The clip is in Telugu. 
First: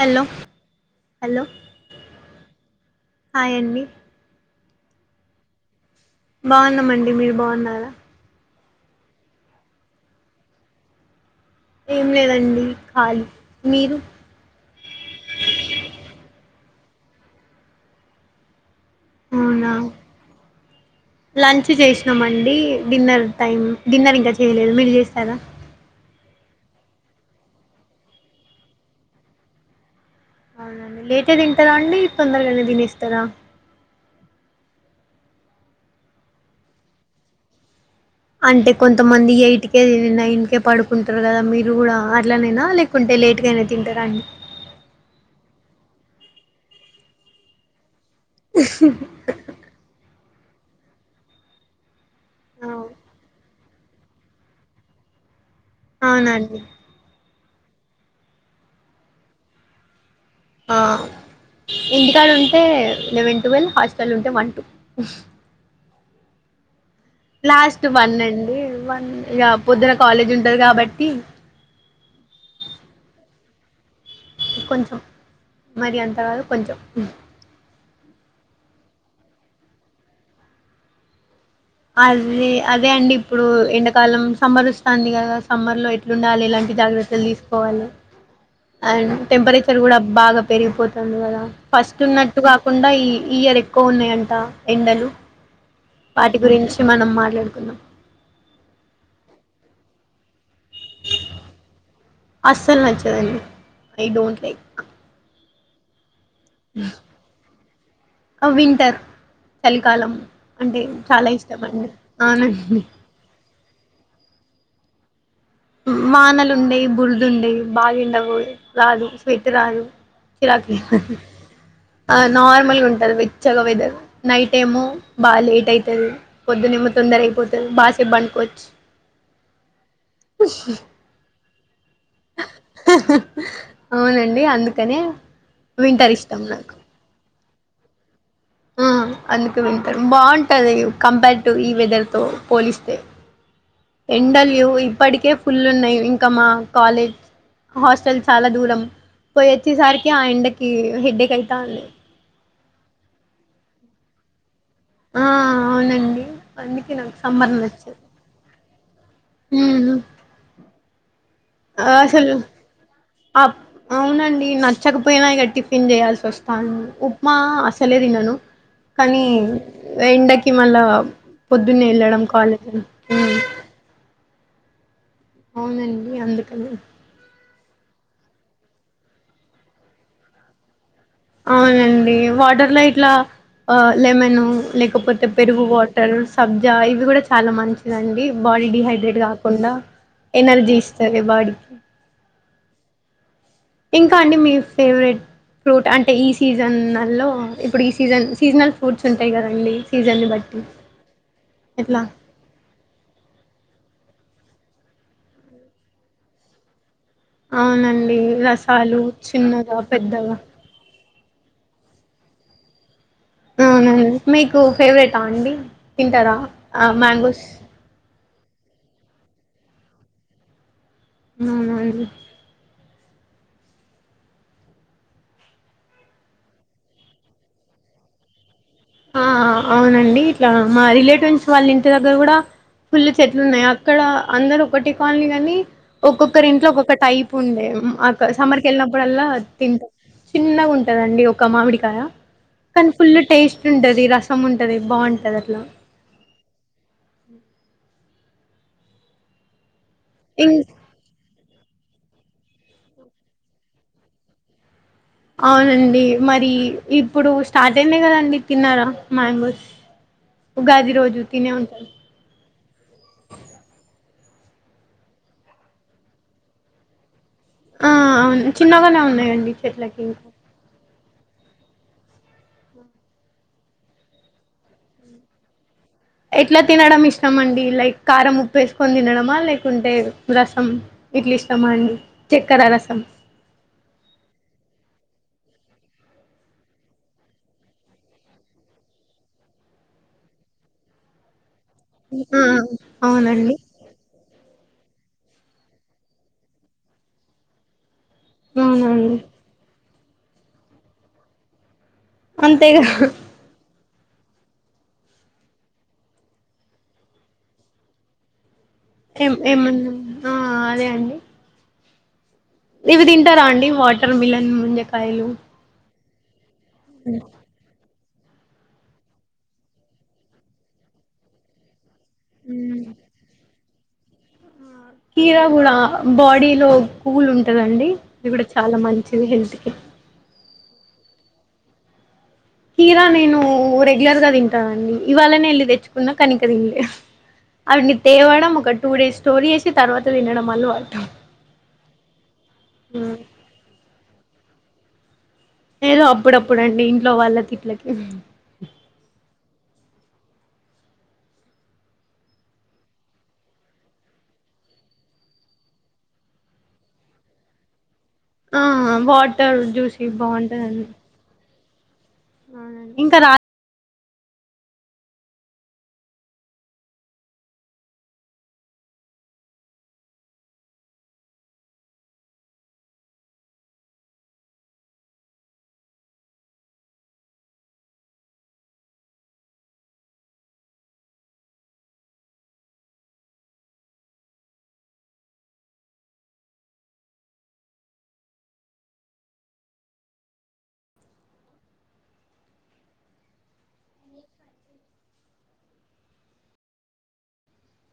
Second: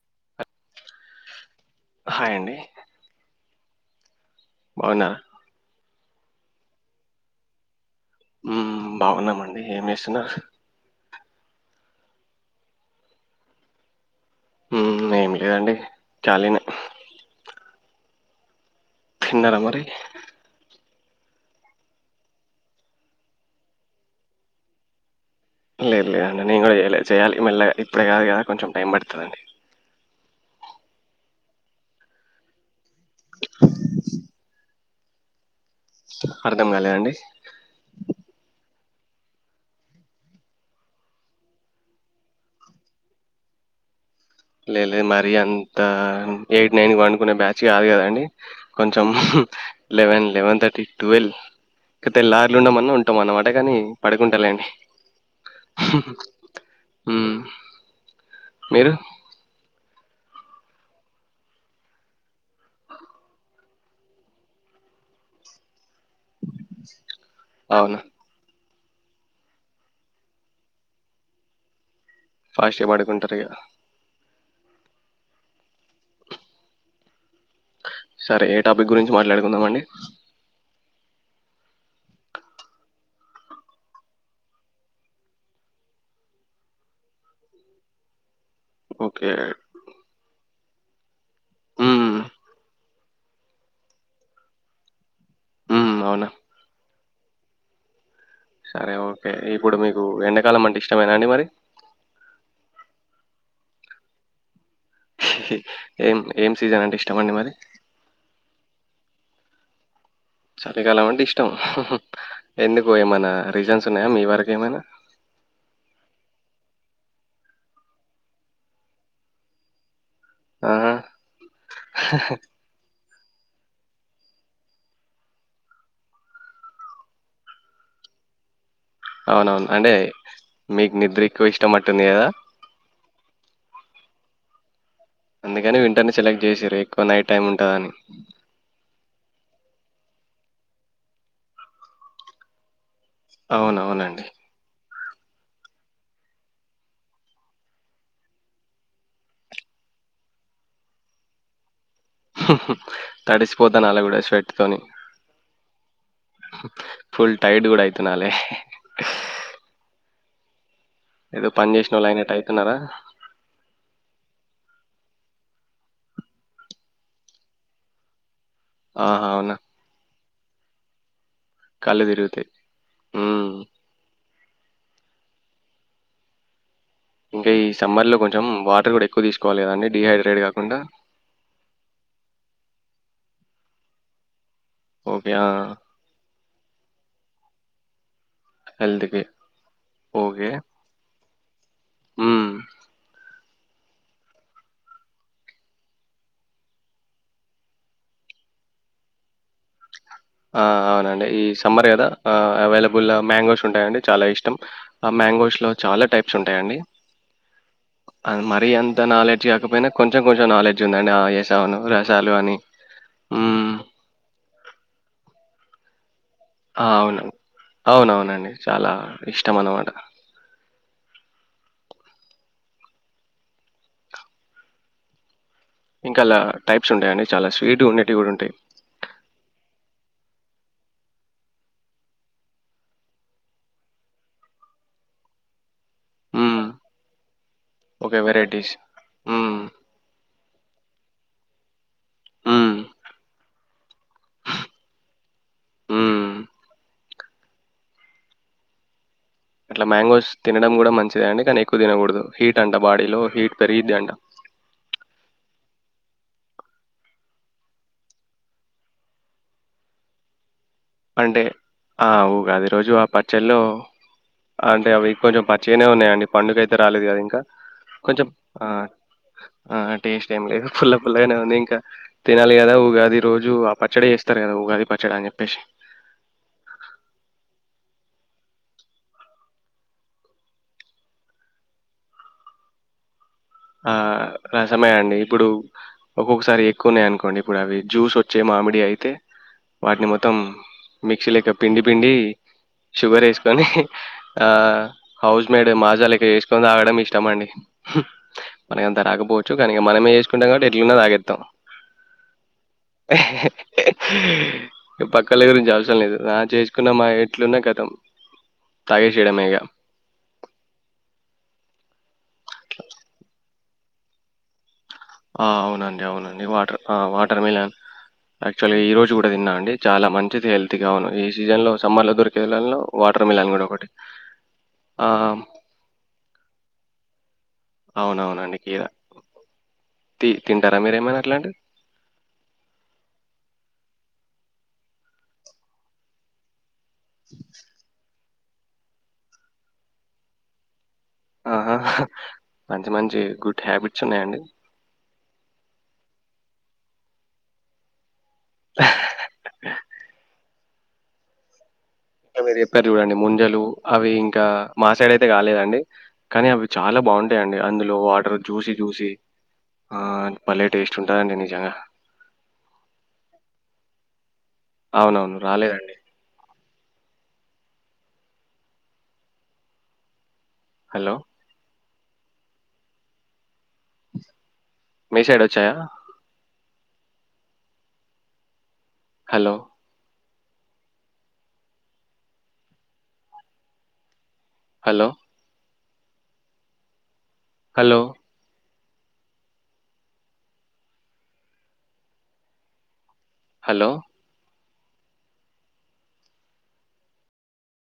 హలో హలో హాయ్ అండి హాయ్ అండి బావునా బాగున్నామండి మీరు బాగున్నరా హుమ్ బాగున్నామండి ఏమి చేేస్తున్నారు ఏం లేదండి ఖాళీ మీరు ఏం లేదండి కాలినే తిన్నరా అవునా మరి లంచ్ చేసినాంమండి డిన్నర్ టైం డిన్నర్ ఇంకా చేయలేదు మీరు చేస్తారా లేదు లేదండి నేను కూడా చేయాలి మెల్ళగా ఇప్పుడే కాదు కదా కొంచెం టైం పడుతుందండి అవునండి లేటే తింటారా అండి తొందరగానే తనిస్తారా అర్ధం కాలే అండి అంటే కొంతమంది ఎయిట్కే నైన్కే పడుకుంటారు కదా మీరు కూడా అట్లానైనా లేకుంటే లేట్గా అయినా తింటారుండి లే లేదు మరి అంత ఎయిట్ నైన్ వనుకునే బ్యాచ్ కాదు కదండి కొంచెం లెవెన్ లెవెన్ థర్టీ ట్వల్వ్ ఇక తెల్లారులు అవు- ఉండమన్నా ఉంటాం అన్నమాట కాని పడుకుంటా లేండి హ్మ్ అవునండి హుం మీరు ఆ ఇంటికాడుంటే లెవెన్ టువెల్ హాస్టల్ ఉంటే వన్ టూ లాస్ట్ అవునా వన్ అండి ఇక పొద్దున కాలేజ్ ఉంటది కాబట్టి ఫాస్ట్ గా పడుకుంటరిగ కొంచెం మరి అంత కాదు కొంచెం సరే ఏ టాపిక్ గురించి మాట్లాడుకుందాం అండి అదే అదే అండి ఇప్పుడు ఎండాకాలం సమ్మర్ వస్తాంది కదా సమ్మర్ లో ఎట్లుండాలి ఇలాంటి జాగ్రత్తలు తీసుకోవాలి అండ్ ఓకే టెంపరేచర్ కూడా బాగా పెరిగిపోతుంది కదా ఫస్ట్ మ్మ్, ఉన్నట్టు కాకుండా ఈ ఇయర్ ఎక్కువ ఉన్నయంట ఎండలు మ్మ్, అవునా వాటి గురించి మనం మాట్లాడుకుందాం సరే ఓకే ఇప్పుడు మీకు ఎండ అస్సలు నచ్చదండి ఐ డోంట్ లైక్ ఏం ఏం సీజన్ అంటే ఇష్టం అండి మరి వింటర్ చలికాలం చలికాలం అంటే చాలా ఇష్టమా ఇష్టం అండి అవునండి ఎందుకు ఏమనా రీజన్స్ సున్నాయా మీ వరకేమైనా వానలుండయి బురదుండయి బాగెండ కూడ రాదు స్వెట్ రాదు చిరాకి ఆహా! ఆ నార్మల్గుంటది వె చ్చగ వెదర్ నైట్ ఏమో బా లేట్ అయితాది పొద్దునేేమో తొందర అయిపోతది బాసేపు పండుకోవచ్చు అవునవును. అంటే మీకు నిద్రెక్ క్కువిష్టమన్ ట్టింది కదా అవునండి అందుక్ అందుకని వింటర్ని సెలెక్ట్ చేసారు. ఎక్కువ నైట్ టైం ఉంటదని. ఆ అందుకు వింటర్ బాగుంటది కంపేర్ టు ఈ వెదర్ తో పోలిస్తే అవునవునండి. ఎండలు ఇప్పటికే ఫుల్లున్నాయి ఇంకా మా కాలేజ్ హాస్టల్ చాలా దూరం పోయి వచ్చేసరికి ఆ ఎండకి హెడ్డేక్ అయితాంది. తడిచిపోతనాల కూడా స్వెట్ ఆ అవునండి అందుకె నాకు ఫుల్ సమ్మర్ టైర్డ్ గూడా నచ్చదు. అయితున్నాలే. ఏదో పని చేసినోళ్ళయినట్టు అసలు అయితున్నారా? ఆప్ అవునండి నచ్చక్ ఉప్మానా ఇగా టిఫిన్ చేయాల్సిస్తుంది ఉప్మా అసలే తీనను. కానీ ఆహా! అవునా? వెండకి హిమల్బ్ పొద్దున్నే కళ్ళు వెళ్ళడం తిరుగుతాయి. కాలేజీ హ్మ్. అవునండి అందుకనే ఇంకా ఈ సమ్మర్ లో కొంచెం వాటరు కూడా ఎక్కువ తీసుకోవాలి కదా అండి డిహైడ్రేట్ కాకుండా అవునండి వాటర్లో ఇట్లా ఆ లెమను లేకపోతే ఓకే. ఆ! పెరుగు వాటర్స్ సబ్జా ఇవి కూడా చాలా మంచిదండి. బాడీ హెల్త్‌కి. డిహైడ్రేట్ కాకుండా ఎనర్జీ ఇస్తది బాడీ మ్మ్ ఇంకా అండి మీ ఫేవరెట్ ఫ్రూట్ అంటే ఈ సీజన్ లో ఇప్పుడు ఈ సీజన్ సీజనల్ ఫ్రూట్స్ ఉంటాయి కదండి సీజన్ని బట్టి ఆ అవునండి ఈ సమ్మర్ ఎట్లా కదా ఆ అవైలబుల్ మ్యాంగోస్ ఉంటాయండి చాలా ఇష్టం ఆ మ్యాంగోస్ లో చాలా టైప్స్ ఉంటాయండి. అవునండి మరీ రసాలు అంత నాలెడ్జ్ చిన్నగా కాకపోయినా కొంచెం పెద్దగా కొంచెం నాలెడ్జ్ ఉందండి ఆ ఎస్ అవునవును రసాలు అని హ్మ్. టూ ఫేవరెటా అండి తింటారా ఆ అవును అవునవునండి చాలా. ఇష్టం అన్నమాట అ [unintelligible] ఇంకా అలా టైప్స్ ఉంటాయిండి చాలా స్వీట్ ఉండేటివి కూడా ఉంటాయి ఆ అవునండి ఇట్లా మా రిలేటివ్స్ వాళ్ళ ఇంటి దగ్గర కూడా ఫుల్లు చెట్లు ఉన్నాయి అక్కడ అందరూ ఒకటి కాలనీ కాని ఒక్కొక్కరి హ్మ్. ఇంట్లో ఒక్కొక్క టైప్ ఉండే ఓకే. అక్క సమ్మర్కి వెరైటీస్. వెళ్ళినప్పుడల్లా హ్మ్. తింటాం చిన్నగా ఉంటదండి ఒక మామిడికాయ హ్మ్. కనీ ఫుల్ టేస్ట్ రసం ఉంటది బాగుంటది అట్లా హ్మ్. ఇట్లా మ్యాంగోస్ ఇం తినడం కూడా మంచిదే అండి కాని ఎక్కువ తినకడదు హీట్ అంట బాడీలో హీట్ పెరిగిద్ది అంట అవునండి మరి ఇప్పుడు స్టార్ట్ అయింది కదండి తిన్నారా మ్యాంగోస్ ఉగాది రోజు అంటే తినే ఉంటారు ఆ ఊగాది రోజు ఆ పచ్చలో అంటే అవి కొంచెం పచ్చగానే ఉన్నాయండి పండుకాయితే రాలేదు కదా ఇంకా ఆ కొంచెం అవును ఆ చిన్నగానే ఉన్నాయండి ఆ చెట్లకి ఇంకా టేస్ట్ ఏం లేదు పుల్ల పుల్లగానే ఉంది ఇంకా తినాలి కదా ఉగాది రోజు ఆ పచ్చడి చేస్తారు కదా ఉగాది పచ్చడి అని చెప్పేసి ఎట్లా తినడం ఇష్టమండి లైక్ కారం ఉప్పు వేసుకొని తినడమా లేకుంటే రసం ఇట్లా ఇష్టమా అండి చక్కెర రసం ఆ రసమే అండి ఇప్పుడు ఒక్కొక్కసారి ఎక్కువన్నాయి అనుకోండి ఇప్పుడు అవి జ్యూస్ వచ్చే మామిడి అయితే వాటిని మొత్తం మిక్సీ ల పిండి పిండి ఆ షుగర్ అవునండి వేసుకొని ఆ హౌస్ మేడ్ మాజాలేక్క చేసుకొని తాగడం ఇష్టమండి మనకంత అవునండి రాక పోవచ్చు కానీ మనమే చేసుకుంటాం కాబట్టి ఎట్లూన్నా తాగేస్తాం అంతేగా పక్కల గురించి అవసరం లేదు నా చేసుకున్న మా ఎట్లున్నా కతం ఏం తాగేసేయడమే ఇగ. ఏమన్నా ఆ అదే అండి ఇవి తింటారా అండి వాటర్ మిలన్ ముంజే ఆ అవునండి అవునండి వా ఆ వాటర్ మేలన్ యాక్చువల్ గా ఈ రోజు కూడా తిన్న అండి చాలా మంచిది హెల్తీగా ఉన్నాను ఈ సీజన్ లో సమ్మర్లో దొరికేలళ్లో వాటర్ మిలన్ కూడా ఒకటి [inaudible] కీర కూడా బాడీలో కూలు ఉంట తదండి ఇప్పుడు అవునవునండి. చాలా కీర మంచిది హెల్త్ కి తి తింటారా మీరేమనా అట్లాంటి కీరా నేను రెగ్యులర్ గా తింటానండీ ఇవాళనే వెళ్ళి తెచ్చుకున్నా కని ఇంక తిన్లె ఆటిని తేవడం ఒక టూ డేస్ స్టోరీ చేసి తర్వాత తినడం అలవాటు ఆహా మంచి మంచి గుడ్ హ్యాబిట్స్ ఉన్నాయండి ఏదో అప్పుడప్పుడండి ఇంట్లో వాళ్ళ తిట్లకి అహ్ అహ్ హ ఇంకా మీరు చెప్పారు చూడండి ముంజలు అవి ఇంకా మా సైడ్ అయితే కాలేదండి కనీ అవి చాలా బాగుంటాయండి అందులో వా ఆ చూసి జూసి వాటర్ ఆ జ్యూసి భలే టేస్ట్ ఉంటాయండి నిజంగా ఆ ఇంక రా అవునవును రాలేదండి హలో మీ సైడొచ్చాయా హలో హలో హలో హలో